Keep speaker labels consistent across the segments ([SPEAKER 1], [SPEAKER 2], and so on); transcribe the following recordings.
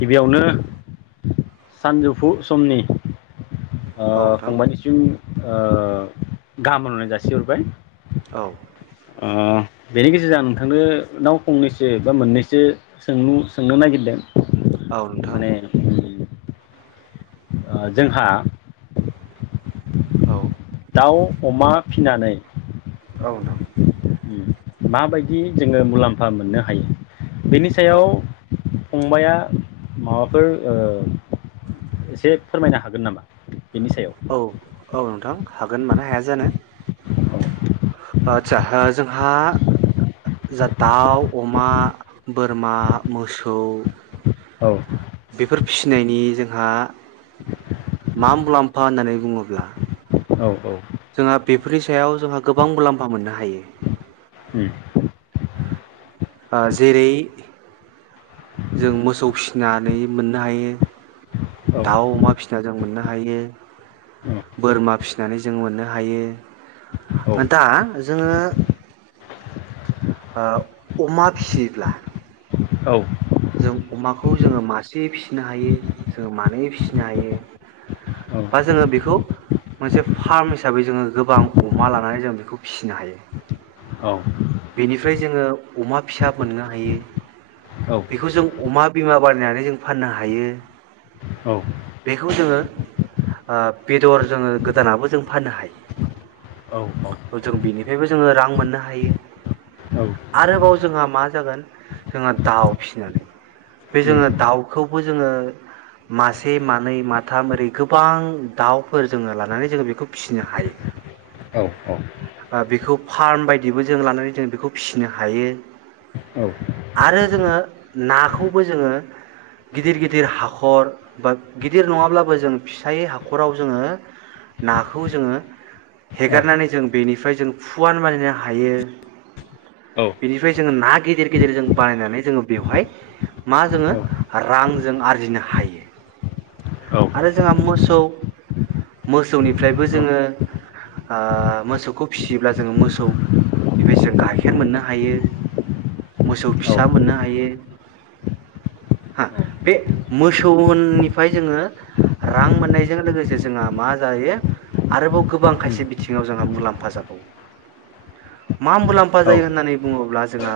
[SPEAKER 1] गिबियावनो सानजौफु समनि ओ
[SPEAKER 2] औ नोंथां
[SPEAKER 1] फंबायनिसिम ओ गाहाम हामलायनाय जासिहरबाय
[SPEAKER 2] औ
[SPEAKER 1] ओ बेनि गेजेरजों आं नोंथांनो नाव फंनैसो बा मोननैसो सोंलु सोंनो नागिरदों
[SPEAKER 2] औ नोंथां
[SPEAKER 1] माने ओ जोंहा
[SPEAKER 2] औ
[SPEAKER 1] दाउ अमा फिनानै।
[SPEAKER 2] औ नोंथां
[SPEAKER 1] माबायदि जोङो मुलाम्फा मोननो हायो? बेनि
[SPEAKER 2] औ
[SPEAKER 1] सायाव फंबाया माबाफोर फोर ओ एसे फोरमायनो हागोन नामा? बेनि सायाव।
[SPEAKER 2] औ औ नोंथां हागोन मानो हाया जानो। आदसा जोंहा दाउ अमा बोरमा मोसौ।
[SPEAKER 1] औ।
[SPEAKER 2] बेफोर फिसिनायनि जोंहा मा मुलाम्फा होननानै बुङोब्ला।
[SPEAKER 1] औ औ।
[SPEAKER 2] जोंहा बेफोरनि सायाव जोंहा गोबां मुलाम्फा मोननो हायो।
[SPEAKER 1] ओम।
[SPEAKER 2] जेरै जों मोसौ फिसिनानै मोननो हायो
[SPEAKER 1] औ
[SPEAKER 2] दाउ अमा फिसिना जों मोननो हायो बोरमा फिसिनानै जों मोननो हायो
[SPEAKER 1] औ
[SPEAKER 2] दा जोङो अमा फिसिब्ला।
[SPEAKER 1] औ।
[SPEAKER 2] जों अमाखौ जोङो मासे फिसिनो हायो जोङो मानै फिसिनो हायो
[SPEAKER 1] औ
[SPEAKER 2] बा जोङो बेखौ मोनसे फार्म हिसाबै जोङो गोबां अमा लानानै जों बेखौ फिसिनो हायो।
[SPEAKER 1] औ।
[SPEAKER 2] बेनिफ्राय जोङो अमा फिसा मोननो हायो
[SPEAKER 1] औ
[SPEAKER 2] बेखौ जों अमा बिमा बानायनानै जों फाननो हायो।
[SPEAKER 1] औ
[SPEAKER 2] बेखौ जोङो बेदर जोङो गोदानाबो जों फाननो
[SPEAKER 1] औ उम औ
[SPEAKER 2] हायो जों बेनिफ्रायबो जोङो रां मोननो हायो
[SPEAKER 1] औ
[SPEAKER 2] आरोबाव जोंहा मा जागोन जोंहा दाउ फिसिनानै बे जोङो दाउखौबो जोङो मासे। से मानै माथाम ओरै गोबां दाउफोर जोङो लानानै जोङो बेखौ फिसिनो हायो
[SPEAKER 1] औ औ
[SPEAKER 2] बेखौ फार्म बायदिबो जों लानानै जों बेखौ फिसिनो हायो
[SPEAKER 1] उम
[SPEAKER 2] आरो जोङो नाखौबो जोङो गिदिर गिदिर हाखर। बा गिदिर नङाब्लाबो जों फिसायै हाखराव जोङो नाखौ जोङो
[SPEAKER 1] औ
[SPEAKER 2] हेगारनानै जों बेनिफ्राय जों फुवान बानायनो हायो
[SPEAKER 1] औ उम औ औ
[SPEAKER 2] बेनिफ्राय जोङो ना गेदेर गेदेर जों बानायनानै जोङो बेवहाय मा जोङो
[SPEAKER 1] औ
[SPEAKER 2] रां जों आरजिनो हायो।
[SPEAKER 1] औ उम
[SPEAKER 2] आरो जोंहा मोसौ मोसौनिफ्रायबो
[SPEAKER 1] उम
[SPEAKER 2] जोङो मोसौखौ फिसियोब्ला जोङो मोसौनिफ्राय जों गाइखेर मोननो हायो मोसौ
[SPEAKER 1] औ उम औ उम औ उम
[SPEAKER 2] फिसा मोननो हायो हा बे मोसौ होन निफ्राय जोङो रां मोननायजों लोगोसे जोंहा मा जायो आरोबाव गोबां खायसे बिथिङाव जोंहा मुलाम्फा जाबावो मा मुलामफा जायो होननानै बुङोब्ला जोंहा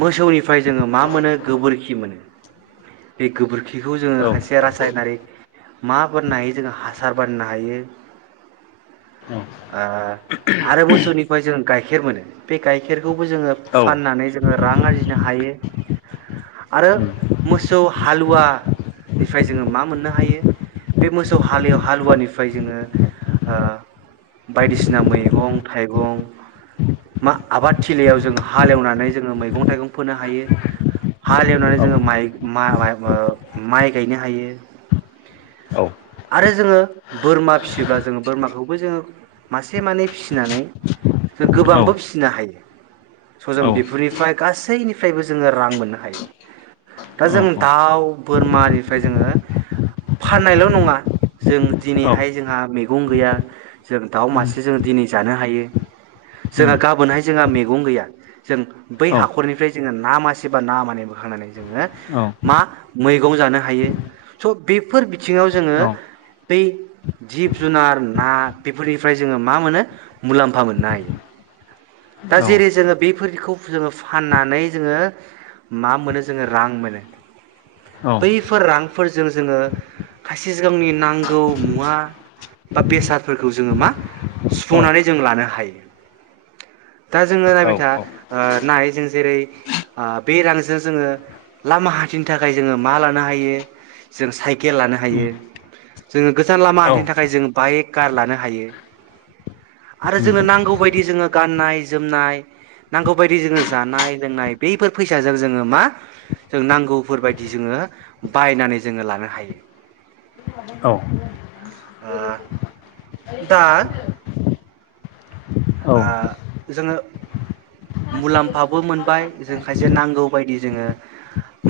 [SPEAKER 2] मोसौनिफ्राय जोङो मा मोनो गोबोरखि मोनो बे गोबोरखि -खौ जोङो खायसे रासायनारि मा बानायनो हायो जोङो हासार आरो मोसौनिफ्राय जोङो गाइखेर मोनो बे गाइखेर खौबो जोङो फाननानै जोङो। रां आरजिनो हायो आरो
[SPEAKER 1] उम
[SPEAKER 2] मोसौ हालुवा निफ्राय जोङो मा मोननो हायो बे मोसौ हालेव हालुवानिफ्राय जोङो बायदिसिना मैगं थाइगं मा आबाद थिलियाव जोङो हालेवनानै जोङो मैगं थाइगं फोनो हायो हालेवनानै जोङो माइ मा [inaudible] माइ गायनो हायो
[SPEAKER 1] औ
[SPEAKER 2] आरो जोङो बोरमा फिसियोब्ला जोङो बोरमाखौबो जोङो मासे मानै फिसिनानै
[SPEAKER 1] हागोन
[SPEAKER 2] गोबांबो फिसिनो हायो स जों
[SPEAKER 1] हागोन
[SPEAKER 2] बेफोरनिफ्राय गासैनिफ्रायबो जोङो रां मोननो हायो दा जों दाउ बोरमानिफ्राय जोङो फाननायल नङा जों दिनैहाय जोंहा मैगं गैया जों दाउ मासे जों दिनै जानो हायो जोंहा गाबोनहाय जोंहा मैगं गैया जों बै हाखरनिफ्राय जोङो ना मासे बा ना मानै बोखांनानै जोङो मा मैगं जानो हायो स बेफोर बिथिङाव जोङो बै जिब जुनार ना बेफोरनिफ्राय जोङो मा मोनो मुलाम्फा मोननो हायो दा जेरै जोङो बेफोरखौ जोङो फाननानै जोङो मा मोनो जोङो रां मोनो। बैफोर रां फोरजों जोङो खायसे जोंनि नांगौ मुवा बा बेसादफोरखौ जोङो मा सुफुंनानै जों लानो हायो। दा जोङो नायबाय था। ओ नाय जों जेरै बे रांजों जोङो लामा हानथि थिनो थाखाय जोङो मा लानो हायो जों साइकेल लानो हायो जोङो गोजान लामा हानथिनो थाखाय जों बाइक कार लानो हायो आरो जोङो नांगौ बादि जोङो गाननाय जोमनाय नांगौ बायदि जोङो जानाय लोंनाय बैफोर फैसाजों जोङो मा जों नांगौ बेफोरबायदि जोङो बायनानै जोङो लानो हायो ओ दा। ओ जोङो मुलाम्फाबो मोनबाय जों खायसे नांगौ बायदि जोङो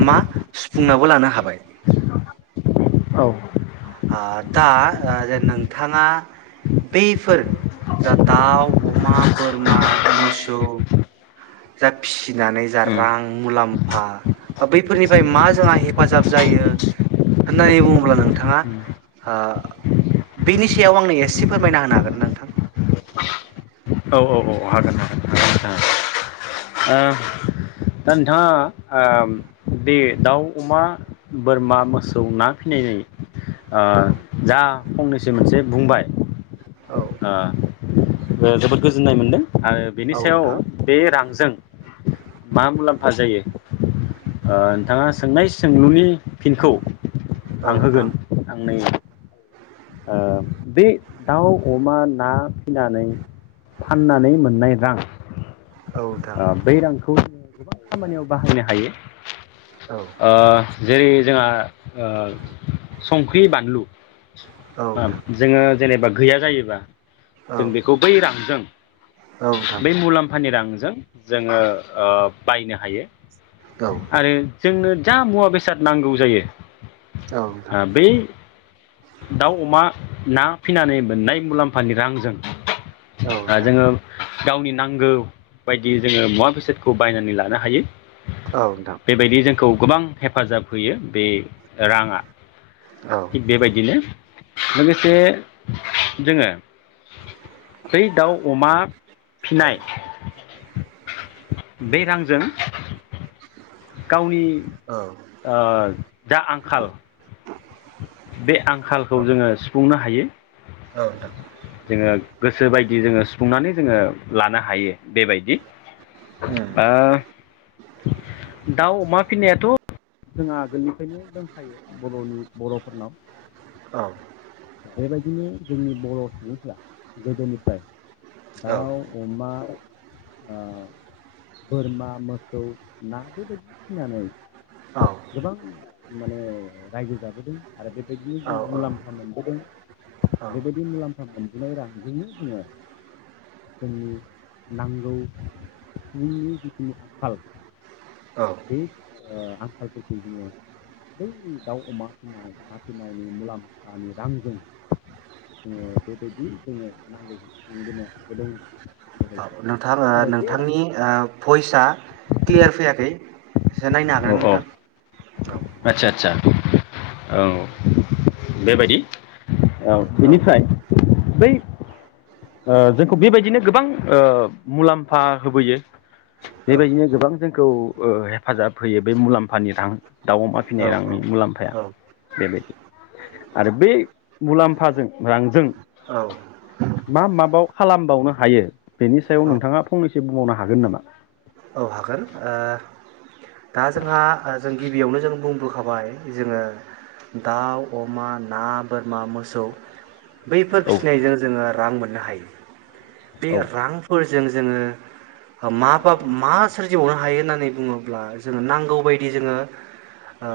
[SPEAKER 2] मा सुफुंनाबो लानो हाबाय। दा जे नोंथाङा बैफोर जा दाउ अमा बोरमा मोसौ जा फिसिनानै जा रां मुलाम्फा बा बैफोरनिफ्राय मा जोंहा हेफाजाब जायो होननानै बुङोब्ला नोंथाङा ओ बेनि सायाव आंनो एसे फोरमायना होनो हागोन ना नोंथां?
[SPEAKER 1] हागोन नोंथां ओ दा नोंथाङा ओ बे दाउ अमा बोरमा मोसौ ना फिनायनि आ
[SPEAKER 2] औ
[SPEAKER 1] जोंङो फंनैसो मोनसे बुंबाय ओ ओ जोबोद गोजोननाय मोन्दों आरो बेनि
[SPEAKER 2] औ
[SPEAKER 1] सायाव
[SPEAKER 2] नोंथां
[SPEAKER 1] बे रां [unintelligible] मा मुलाम्फा जायो ओ नोंथाङा सोंनाय सोंलुनि फिनखौ
[SPEAKER 2] औ
[SPEAKER 1] आं
[SPEAKER 2] नोंथां
[SPEAKER 1] होगोन आं नै बे दाउ अमा ना फिनानै फाननानै मोननाय रां
[SPEAKER 2] औ नोंथां
[SPEAKER 1] ओ बै रांखौ गोबां खामानियाव बाहायनो हायो
[SPEAKER 2] औ
[SPEAKER 1] ओ जेरै जोंहा ओ संख्रि बानलु
[SPEAKER 2] औ [unintelligible]
[SPEAKER 1] जोङो जेनेबा गैया जायोबा
[SPEAKER 2] औ
[SPEAKER 1] जों
[SPEAKER 2] औ
[SPEAKER 1] बेखौ बै रांजों
[SPEAKER 2] नोंथां औ नोंथां
[SPEAKER 1] बै मुलाम्फानि रां [unintelligible] जों जोंङो ओ बायनो हायो
[SPEAKER 2] औ
[SPEAKER 1] आरो जोंनो जा मुवा बेसाद नांगौ जायो
[SPEAKER 2] औ नोंथा
[SPEAKER 1] ओ बै दाउ अमा ना फिनानै मोननाय मुलाम्फानि रांजों आ जोंङो गावनि नांगौ बायदि जोंङो मुवा बेसादखौ बायनानै लानो हायो
[SPEAKER 2] औ [unintelligible]
[SPEAKER 1] खौ गोबां हेफाजाब होयो बे रांङा
[SPEAKER 2] औ
[SPEAKER 1] बेबायदिनो लोगोसे जोंङो बै दाउ अमा फिनाय बे रांजों गावनि
[SPEAKER 2] औ
[SPEAKER 1] ओ दा आंखाल बे आंखालखौ जोंङो सुफुंनो हायो
[SPEAKER 2] औ‌ नोंथां
[SPEAKER 1] जोङ गोसोबायदि जोङो सुफुंनानै जोङो लानो हायो बेबायदि
[SPEAKER 2] उम
[SPEAKER 1] ओ दाउ अमा फिनायाथ' जोंहा आगोलनिफ्रायनो दंखायो बर'नि बर'फोरनाव
[SPEAKER 2] औ
[SPEAKER 1] बेबायदिनो जोंनि बर' सुबुंफ्रा गोदोनिफ्राय दाउ, अमा ओ बोरमा, मोसौ, ना बेबायदि फिसिनानै गोबां माने रायजो जाब गोदिनो आरो बेबायदिनो
[SPEAKER 2] औ
[SPEAKER 1] जों मुलाम्फा मोनबोदों
[SPEAKER 2] औ
[SPEAKER 1] बेबायदि मुलाम्फा मोन नाय रांजोंनो जोङो जोंनि नांगौ सुबुंनि जिखिनि आंखाल
[SPEAKER 2] औ
[SPEAKER 1] बे ओ खालफोरखौ जोङो बै दाउ, अमा फिसिनाय ना फिनायनि मुलाम्फानि रांजों जोङो बेबायदि जोङो नांगौफुंबोनो हाबोदों।
[SPEAKER 2] औ
[SPEAKER 1] बेबायदि
[SPEAKER 2] नोंथां ओ
[SPEAKER 1] आरो बे
[SPEAKER 2] नोंथांनि
[SPEAKER 1] औ
[SPEAKER 2] भइसआ क्लियार फैयाखै एसे नायनो हागोन
[SPEAKER 1] औ
[SPEAKER 2] नोंथां औ
[SPEAKER 1] आदसा आदसा औ बेबायदि औ बेनिफ्राय बै ओ जोंखौ बेबायदिनो गोबां मुलाम्फा होबोयो।
[SPEAKER 2] औ
[SPEAKER 1] बेबायदिनो गोबां जोंखौ ओ हेफाजाब होयो बे मुलाम्फानि रां दाउ अमा फिसिनाय रांनि मुलाम्फाया बेबायदि आरो बे मुलाम्फाजों रांजों
[SPEAKER 2] औ
[SPEAKER 1] मा माबायाव खालामबावनो हायो बेनि सायाव
[SPEAKER 2] औ
[SPEAKER 1] नोंथाङा फंनैसो बुंबावना हागोन नामा?
[SPEAKER 2] औ हागोन ओ दा जोंहा जों गिबियावनो जों बुंबोखाबाय जोङो दाउ, अमा, ना, बोरमा मोसौ बैफोर
[SPEAKER 1] औ
[SPEAKER 2] फिसिनायजों जोङो रां मोन नो हायो। बे
[SPEAKER 1] औ
[SPEAKER 2] रांफोर जों जोङो माबा मा सोरजिबावनो हायो होननानै बुङोब्ला जोङो नांगौबायदि जोङो ओ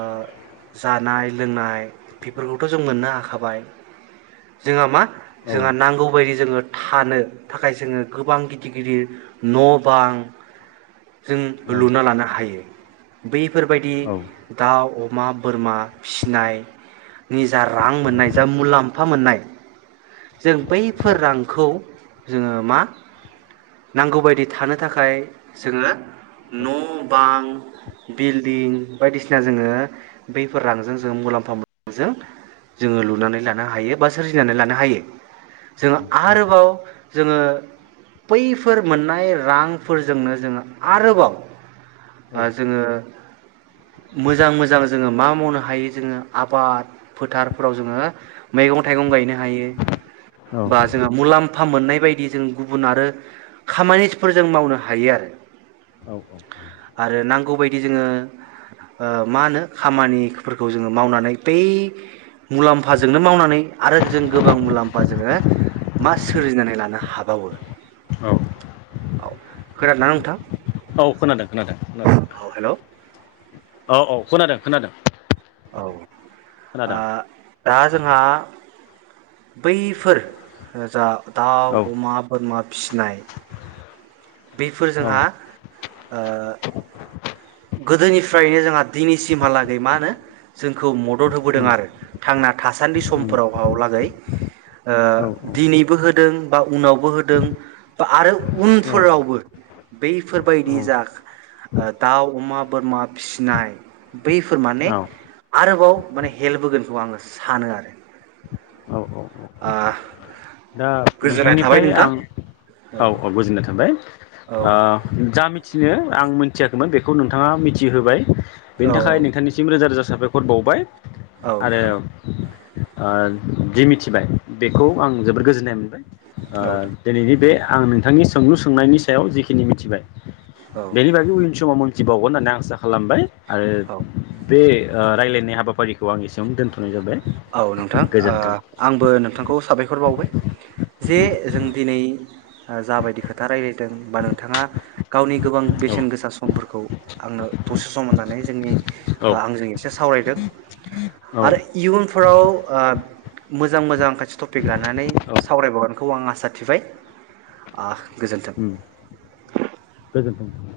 [SPEAKER 2] जानाय लोंनाय बेफोरखौथ' जों मोननो हाखाबाय जोंहा मा
[SPEAKER 1] औ
[SPEAKER 2] जोंहा नांगौबायदि जोङो थानो थाखाय जोङो गोबां गिदिर गिदिर न' बां जों लुना लानो हायो। बे फोरबायदि
[SPEAKER 1] औ
[SPEAKER 2] दाउ अ अमा बोरमा फिनायनि जा रां मोननाय जा मुलाम्फा मोननाय जों बैफोर रांखौ जोङो मा नांगौ बायदि थानो थाखाय जोङो न' बां बिल्डिं बायदिसिना जोङो बैफोर रांजों जों मुलाम्फा मोननायजों जोङो लुनानै लानो हायो बा सोरजिनानै लानो हायो। जोङो आरोबाव जोङो बैफोर मोननाय रांफोरजोंनो जोङो आरोबाव जोङो मोजां मोजां जोङो मा मावनो हायो जोङो आबाद फोथारफोराव जोङो मैगं थाइगं गायनो हायो बा जोंङो मुलाम्फ म्फा मोननाय बायदि जों गुबुन आरो खामानिफोर जों मावनो हायो आरो।
[SPEAKER 1] औ औ औ।
[SPEAKER 2] दि जोङो ओ मा होनो खामानिफोरखौ जोङो मावनानै बै मुलाम्फाजोंनो मावनानै आरो जों गोबां मुलाम्फा जोङो मा सोरजिनानै लानो हाबावो।
[SPEAKER 1] औ
[SPEAKER 2] औ खोनादोंना नोंथां
[SPEAKER 1] औ खोनादों खोनादों खोनादों
[SPEAKER 2] औ हेल'
[SPEAKER 1] औ औ। खोनादों खोनादों।
[SPEAKER 2] औ ओ
[SPEAKER 1] खोनादों
[SPEAKER 2] दा जोंहा बैफोर जा
[SPEAKER 1] औ
[SPEAKER 2] दाव अमा बोरमा फिसिनाय बैफोर
[SPEAKER 1] औ
[SPEAKER 2] जोंहा गोदोनिफ्रायनो जोंहा दिनैसिमहालागै मा होनो जोंखौ मदद होबोदों
[SPEAKER 1] उम
[SPEAKER 2] आरो थांना थासान्दि
[SPEAKER 1] उम
[SPEAKER 2] समफोरावहालागै ओ
[SPEAKER 1] औ
[SPEAKER 2] दिनैबो होदों- बा उनावबो होदों बा आरो उनफोरावबो
[SPEAKER 1] औ
[SPEAKER 2] बैफोरबायदि जा ओ- अमा बोरमा फिसिनाय बैफोर माने
[SPEAKER 1] औ
[SPEAKER 2] आरोबाव माने हेल्प होगोनखौ आंङो सानो आरो
[SPEAKER 1] औ औ औ
[SPEAKER 2] ओ
[SPEAKER 1] दा
[SPEAKER 2] गोजोननाय थाबाय
[SPEAKER 1] नोंथांनिफ्राय
[SPEAKER 2] नोंथां
[SPEAKER 1] आं औ औ गोजोननाय थाबाय।
[SPEAKER 2] औ
[SPEAKER 1] आ जामि मिथिनो आं मिथियाखैमोन बेखौ नोंथाङा मिथिहोबाय।
[SPEAKER 2] औ
[SPEAKER 1] बेनि थाखाय नोंथांनिसिम रोजा रोजा साबायखर बावबाय
[SPEAKER 2] औ
[SPEAKER 1] आरो
[SPEAKER 2] नोंथां
[SPEAKER 1] ओम ओ जि मिथिबाय बेखौ आं जोबोद गोजोननाय मोनबाय । ओ दिनैनि बे आं नोंथांनि सोंलु सोंनायनि सायाव जिखिनि मिथिबाय
[SPEAKER 2] औ
[SPEAKER 1] बेनि बागै उननि समाव मिथिबावगोन होननानै आं आसा खालामबाय। आरो
[SPEAKER 2] औ
[SPEAKER 1] बे ओ रायलायनाय हाबाफारिखौ आं ऐसेआवनो दोनथनाय जाबाय।
[SPEAKER 2] औ नोंथां ओ
[SPEAKER 1] गोजोन्थों।
[SPEAKER 2] आंबो नोंथांखौ साबायखर बावबाय। जे जों दिनै जाबायदि खोथा राय्लायदों बा नोंथाङा गावनि गोबां बेसेन गोसा समफोरखौ आंनो दसे सम होननानै जोंनि
[SPEAKER 1] औ
[SPEAKER 2] ओ आंजों एसे सावराय
[SPEAKER 1] औ
[SPEAKER 2] [unintelligible] आरो इयुनफो उनफोराव मोजां मोजां खाय टपिक लानानै
[SPEAKER 1] औ
[SPEAKER 2] सावरायबावगोनखौ आं आसा साथिबाय ओ
[SPEAKER 1] ओम गोजोनथों!